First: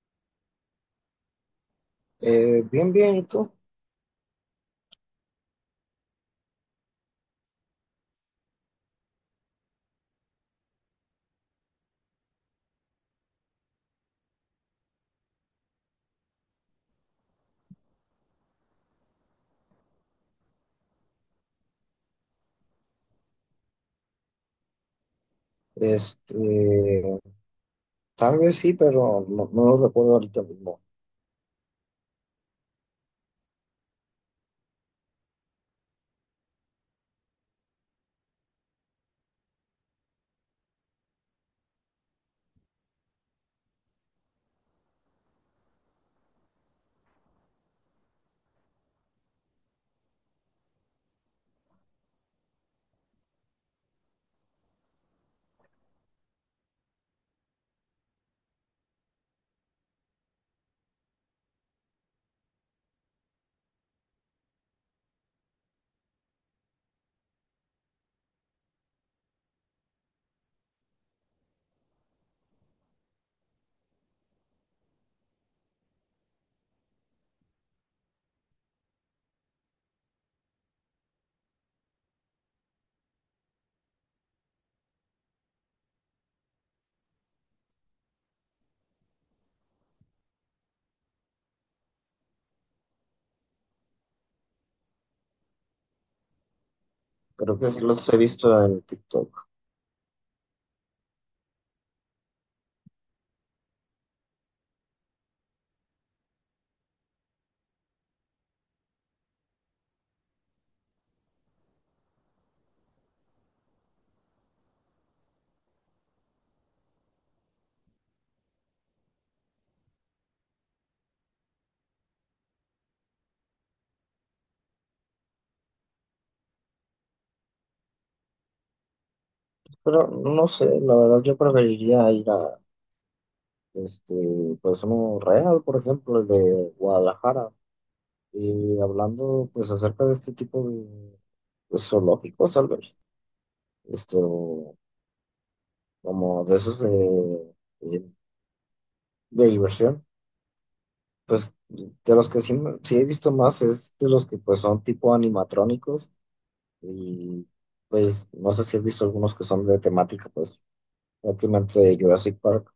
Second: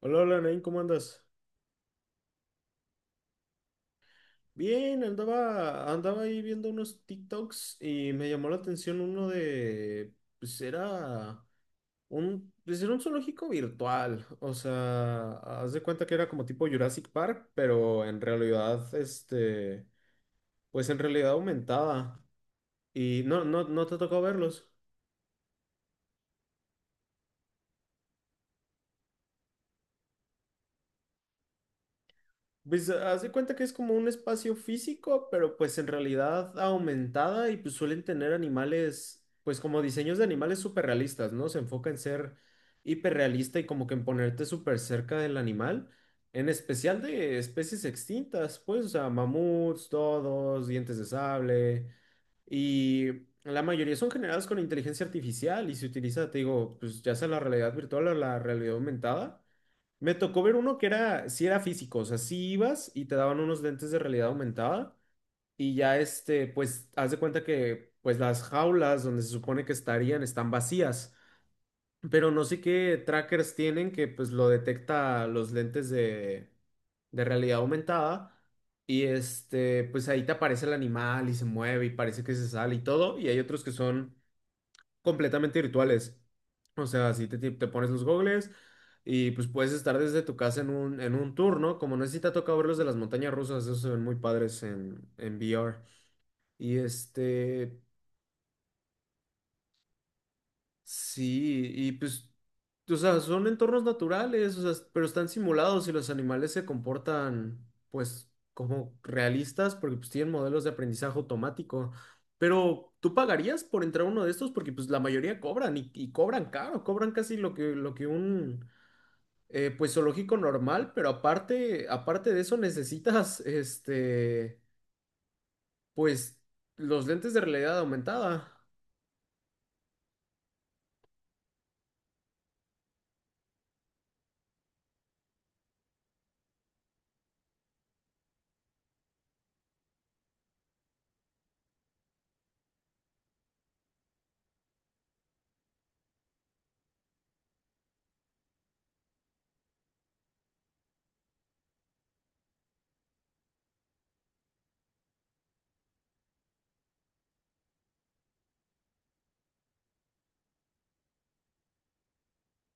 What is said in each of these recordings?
Hola, hola, Nain, ¿cómo andas? Bien, bien, ¿y tú? Bien, andaba ahí viendo unos TikToks y me llamó la atención uno de, pues era un zoológico virtual, o sea, haz de cuenta que era como tipo Jurassic Park, pero en realidad, pues en realidad aumentada y no te tocó verlos. Este, tal vez sí, pero no, no lo recuerdo ahorita mismo. Pues haz de cuenta que es como un espacio físico, pero pues en realidad aumentada y pues suelen tener animales, pues como diseños de animales súper realistas, ¿no? Se enfoca en ser hiperrealista y como que en ponerte súper cerca del animal, en especial de especies extintas, pues, o sea, mamuts, todos, dientes de sable y la mayoría son generados con inteligencia artificial y se utiliza, te digo, pues ya sea la realidad virtual o la realidad aumentada. Me tocó ver uno que era, sí era físico, o sea, sí ibas y te daban unos lentes de realidad aumentada y ya pues, haz de cuenta que, pues, las jaulas donde se supone que estarían están vacías, pero no sé qué trackers tienen que, pues, lo detecta los lentes de realidad aumentada y pues ahí te aparece el animal y se mueve y parece que se sale y todo y hay otros que son completamente virtuales. O sea, si te, te pones los gogles y pues puedes estar desde tu casa en un tour, ¿no? Como no sé si te ha tocado ver los de las montañas rusas, esos se ven muy padres en VR. Y Creo que sí los he visto en TikTok. sí, y pues, o sea, son entornos naturales, o sea, pero están simulados y los animales se comportan, pues, como realistas porque pues tienen modelos de aprendizaje automático. Pero tú pagarías por entrar a uno de estos porque pues la mayoría cobran y cobran caro, cobran casi lo que un, pues, zoológico normal, pero aparte, aparte de eso necesitas, pues, los lentes de realidad aumentada. Pero no sé, la verdad yo preferiría ir a, este, pues un real, por ejemplo, el de Guadalajara. Y hablando, pues, acerca de este tipo de pues, zoológicos, tal vez, o como de esos de, de, de diversión, pues, de los que sí, sí he visto más es de los que, pues, son tipo animatrónicos. Y pues no sé si has visto algunos que son de temática, pues prácticamente de Jurassic Park.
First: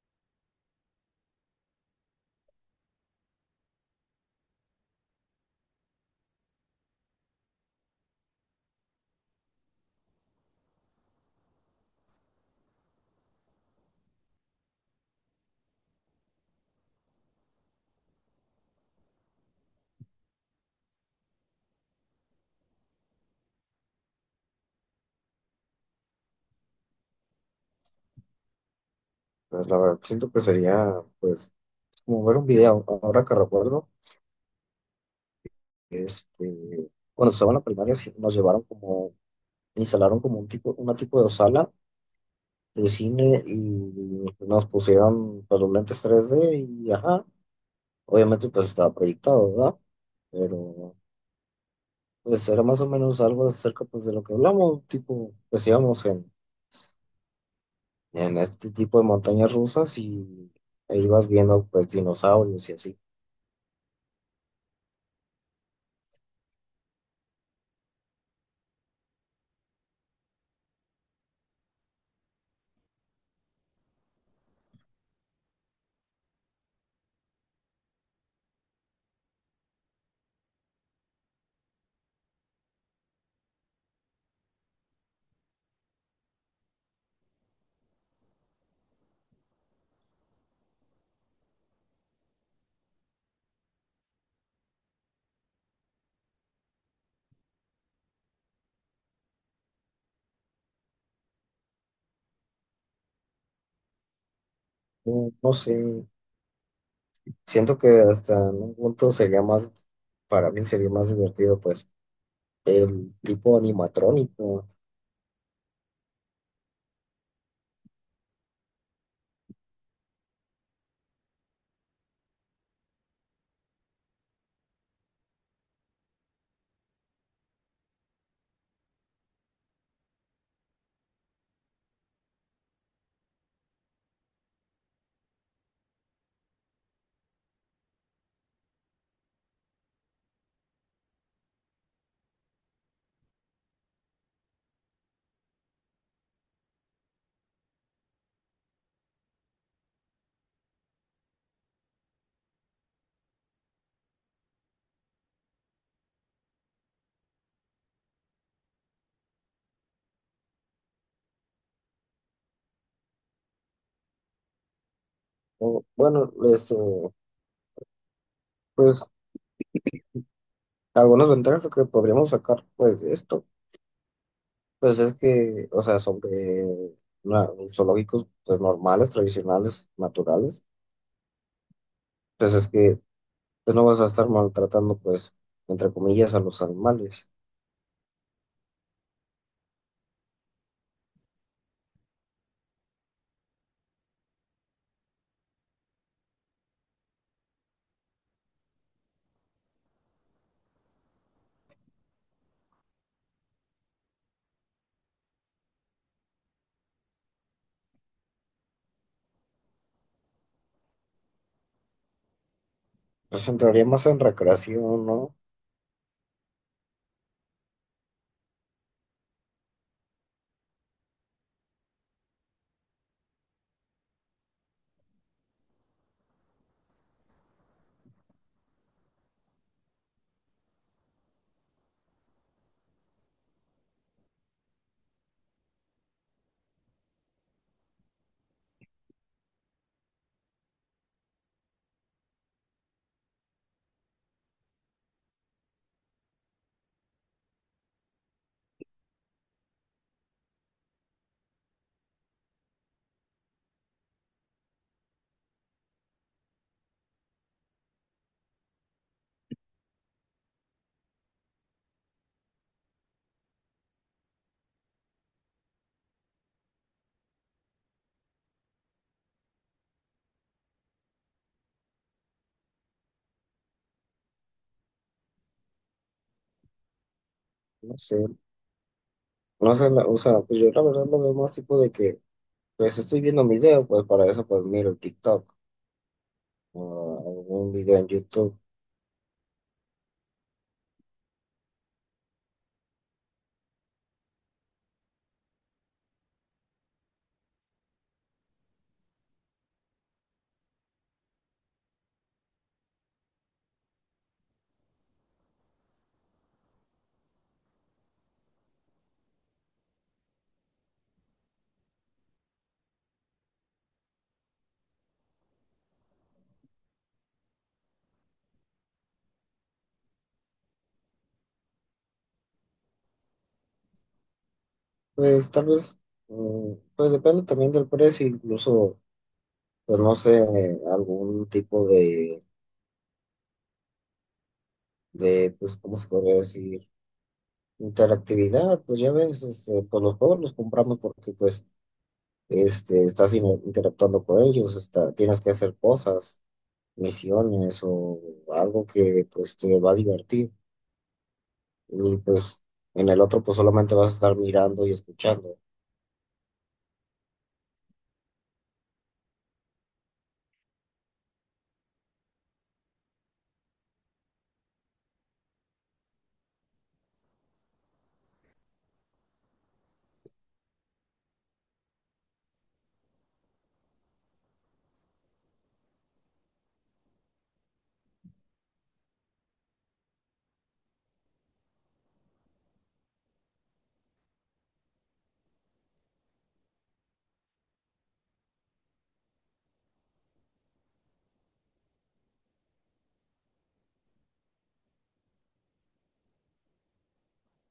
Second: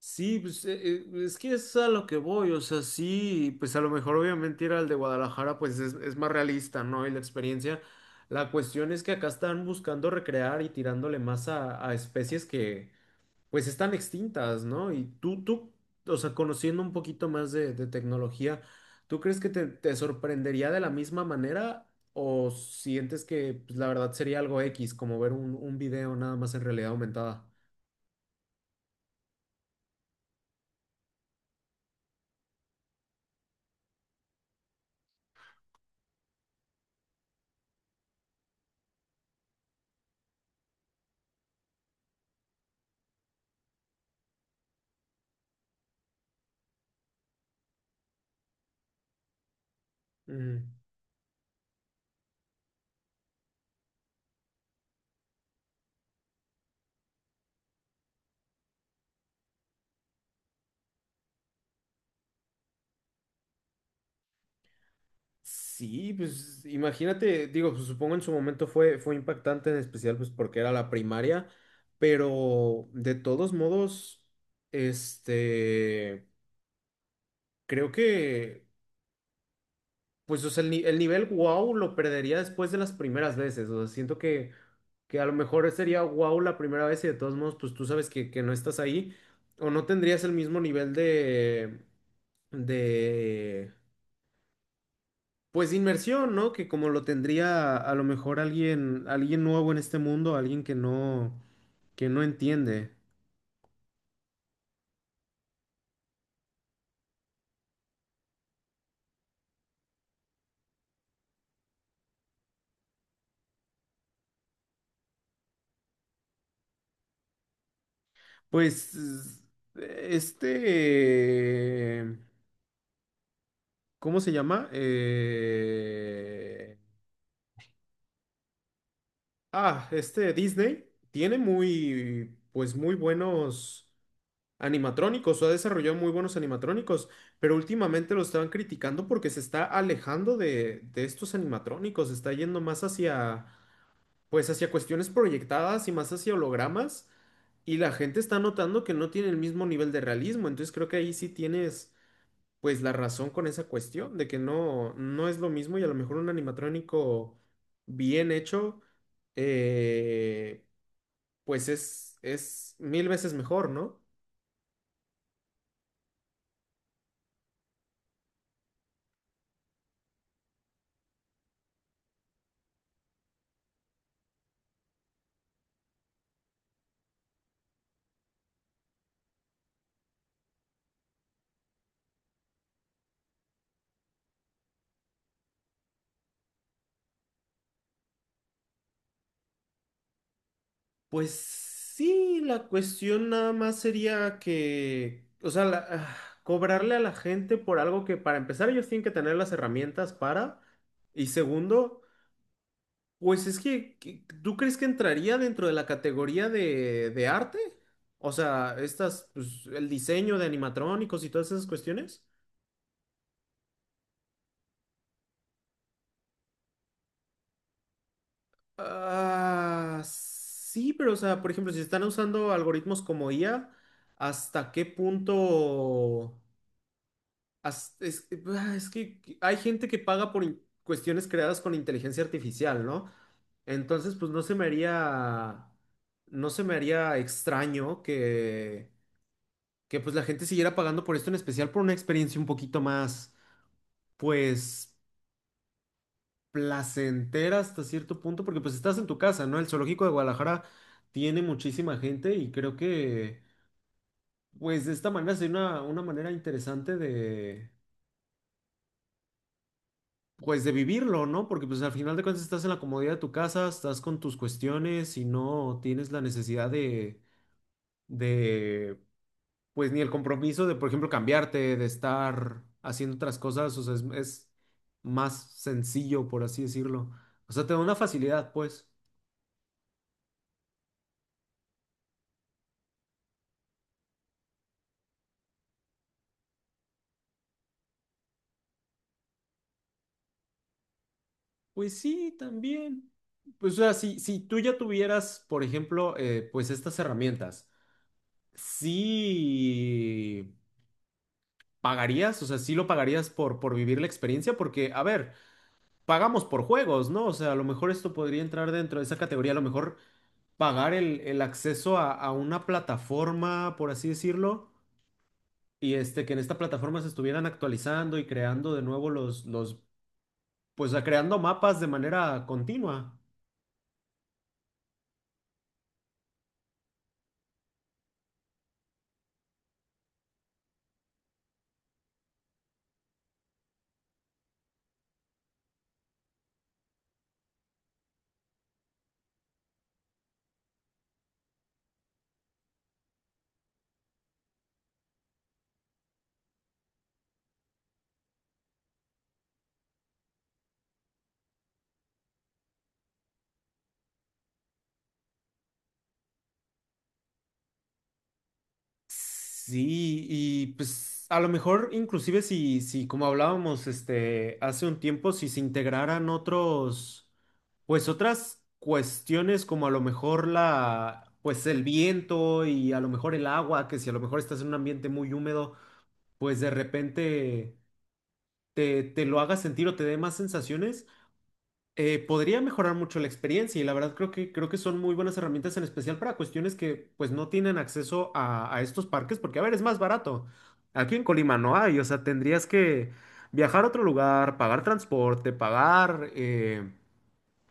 Sí, pues es que es a lo que voy, o sea, sí, pues a lo mejor obviamente ir al de Guadalajara pues es más realista, ¿no? Y la experiencia, la cuestión es que acá están buscando recrear y tirándole más a especies que pues están extintas, ¿no? Y tú, o sea, conociendo un poquito más de tecnología, ¿tú crees que te sorprendería de la misma manera o sientes que pues, la verdad sería algo X, como ver un video nada más en realidad aumentada? Pues la verdad siento que sería, pues, como ver un video. Ahora que recuerdo, este, cuando estaba en la primaria sí, nos llevaron como, instalaron como un tipo, una tipo de sala de cine y nos pusieron pues, los lentes 3D y ajá, obviamente pues estaba proyectado, ¿verdad? Ujú. Pero pues era más o menos algo acerca pues de lo que hablamos, tipo, decíamos en este tipo de montañas rusas y ahí vas viendo pues dinosaurios y así. Sí, pues imagínate, digo, pues, supongo en su momento fue, fue impactante, en especial pues porque era la primaria, pero de todos modos, este, creo que, pues o sea, el, el nivel wow lo perdería después de las primeras veces, o sea, siento que a lo mejor sería wow la primera vez y de todos modos, pues tú sabes que no estás ahí, o no tendrías el mismo nivel de, pues de inmersión, ¿no? Que como lo tendría a lo mejor alguien, alguien nuevo en este mundo, alguien que no entiende. No, no sé, siento que hasta en un punto sería más, para mí sería más divertido pues el tipo animatrónico. Pues este, ¿cómo se llama? Este Disney tiene muy, pues muy buenos animatrónicos, o ha desarrollado muy buenos animatrónicos, pero últimamente lo estaban criticando porque se está alejando de estos animatrónicos, se está yendo más hacia pues hacia cuestiones proyectadas y más hacia hologramas, y la gente está notando que no tiene el mismo nivel de realismo, entonces creo que ahí sí tienes pues la razón con esa cuestión de que no, no es lo mismo y a lo mejor un animatrónico bien hecho, eh, pues es mil veces mejor, ¿no? O, bueno, pues algunas ventajas que podríamos sacar pues de esto, pues es que, o sea, sobre zoológicos pues normales, tradicionales, naturales, pues es que pues, no vas a estar maltratando pues entre comillas a los animales. Pues sí, la cuestión nada más sería que, o sea, cobrarle a la gente por algo que para empezar ellos tienen que tener las herramientas para, y segundo, pues es que, ¿tú crees que entraría dentro de la categoría de arte? O sea, estas, pues, el diseño de animatrónicos y todas esas cuestiones. Pues entraría más en recreación, ¿no? Ah, sí, pero o sea, por ejemplo, si están usando algoritmos como IA, ¿hasta qué punto? Es que hay gente que paga por cuestiones creadas con inteligencia artificial, ¿no? Entonces, pues no se me haría, no se me haría extraño que pues la gente siguiera pagando por esto, en especial por una experiencia un poquito más, pues, placentera hasta cierto punto, porque pues estás en tu casa, ¿no? El zoológico de Guadalajara tiene muchísima gente y creo que, pues, de esta manera sería una manera interesante de pues de vivirlo, ¿no? Porque pues al final de cuentas estás en la comodidad de tu casa, estás con tus cuestiones y no tienes la necesidad de, pues ni el compromiso de, por ejemplo, cambiarte, de estar haciendo otras cosas, o sea, es más sencillo, por así decirlo. O sea, te da una No sé, facilidad, pues. no sé, o sea, pues yo la verdad lo veo más tipo de que, pues estoy viendo un video, pues para eso pues miro TikTok o algún video en YouTube. Pues sí, también. Pues o sea, si, si tú ya tuvieras, por ejemplo, pues estas herramientas, sí pagarías, o sea, sí lo pagarías por vivir la experiencia, porque, a ver, pagamos por juegos, ¿no? O sea, a lo mejor esto podría entrar dentro de esa categoría, a lo mejor pagar el acceso a una plataforma, por así decirlo, y que en esta plataforma se estuvieran actualizando y creando de nuevo los, pues creando mapas de manera continua. Pues tal vez, pues depende también del precio, incluso, pues no sé, algún tipo de, pues, ¿cómo se podría decir? Interactividad, pues ya ves, pues los juegos los compramos porque pues, estás interactuando con ellos, está, tienes que hacer cosas. Misiones o algo que pues te va a divertir. Y pues en el otro pues solamente vas a estar mirando y escuchando. Sí, y pues a lo mejor inclusive si, si como hablábamos este hace un tiempo, si se integraran otros, pues otras cuestiones como a lo mejor la, pues el viento y a lo mejor el agua, que si a lo mejor estás en un ambiente muy húmedo, pues de repente te, te lo haga sentir o te dé más sensaciones podría mejorar mucho la experiencia y la verdad creo que son muy buenas herramientas en especial para cuestiones que pues no tienen acceso a estos parques porque a ver, es más barato. Aquí en Colima no hay, o sea, tendrías que viajar a otro lugar, pagar transporte, pagar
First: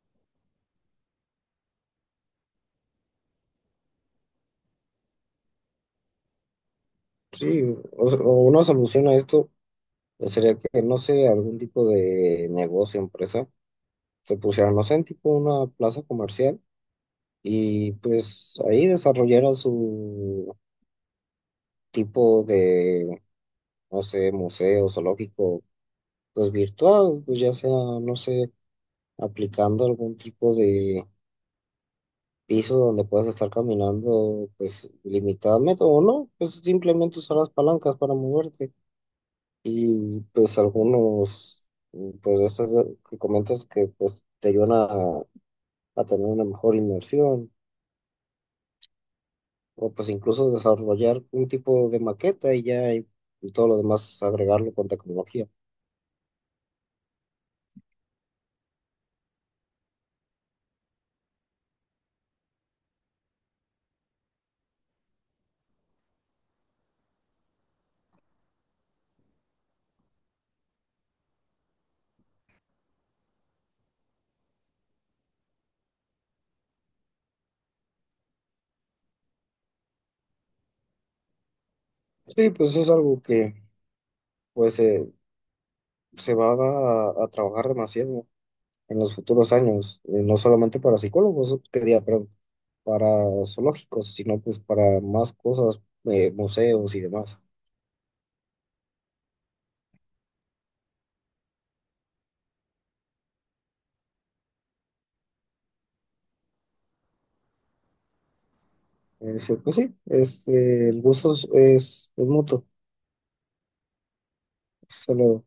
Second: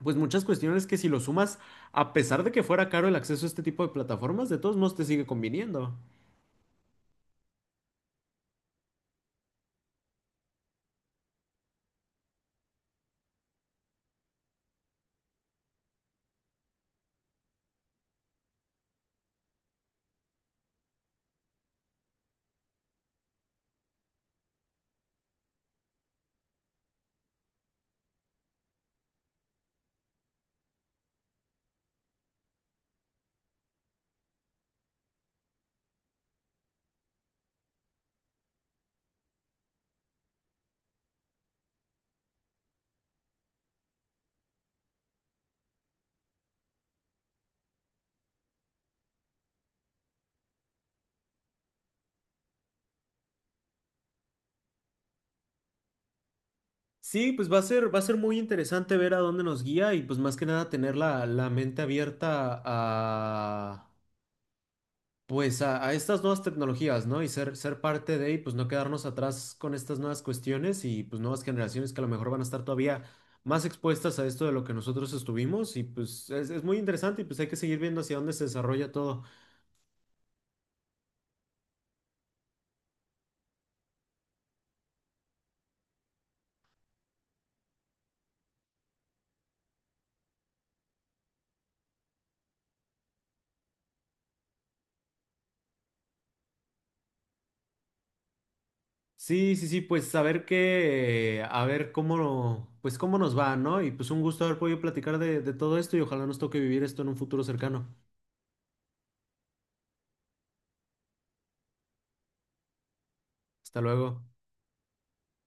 pues muchas cuestiones que si lo sumas, a pesar de que fuera caro el acceso a este tipo de plataformas, de todos modos te sigue conviniendo. Sí, o, sea, o una solución a esto pues, sería que, no sé, algún tipo de negocio, empresa, se pusiera, no sé, en tipo una plaza comercial y pues ahí desarrollara su tipo de, no sé, museo, zoológico, pues virtual, pues ya sea, no sé, aplicando algún tipo de piso donde puedas estar caminando pues limitadamente o no, pues simplemente usar las palancas para moverte y pues algunos pues de estas que comentas que pues te ayudan a tener una mejor inmersión o pues incluso desarrollar un tipo de maqueta y ya y todo lo demás agregarlo con tecnología. Sí, pues va a ser muy interesante ver a dónde nos guía y pues más que nada tener la, la mente abierta a pues a estas nuevas tecnologías, ¿no? Y ser, ser parte de, y pues no quedarnos atrás con estas nuevas cuestiones y pues nuevas generaciones que a lo mejor van a estar todavía más expuestas a esto de lo que nosotros estuvimos y pues es muy interesante y pues hay que seguir viendo hacia dónde se desarrolla todo. Sí, pues es algo que pues se va a trabajar demasiado en los futuros años, no solamente para psicólogos, que diga, perdón, para zoológicos, sino pues para más cosas, museos y demás. Sí, sí, sí, pues saber ver qué, a ver cómo, pues cómo nos va, ¿no? Y pues un gusto haber podido platicar de todo esto y ojalá nos toque vivir esto en un futuro cercano. Sí, pues sí, el gusto es mutuo. Hasta luego. Solo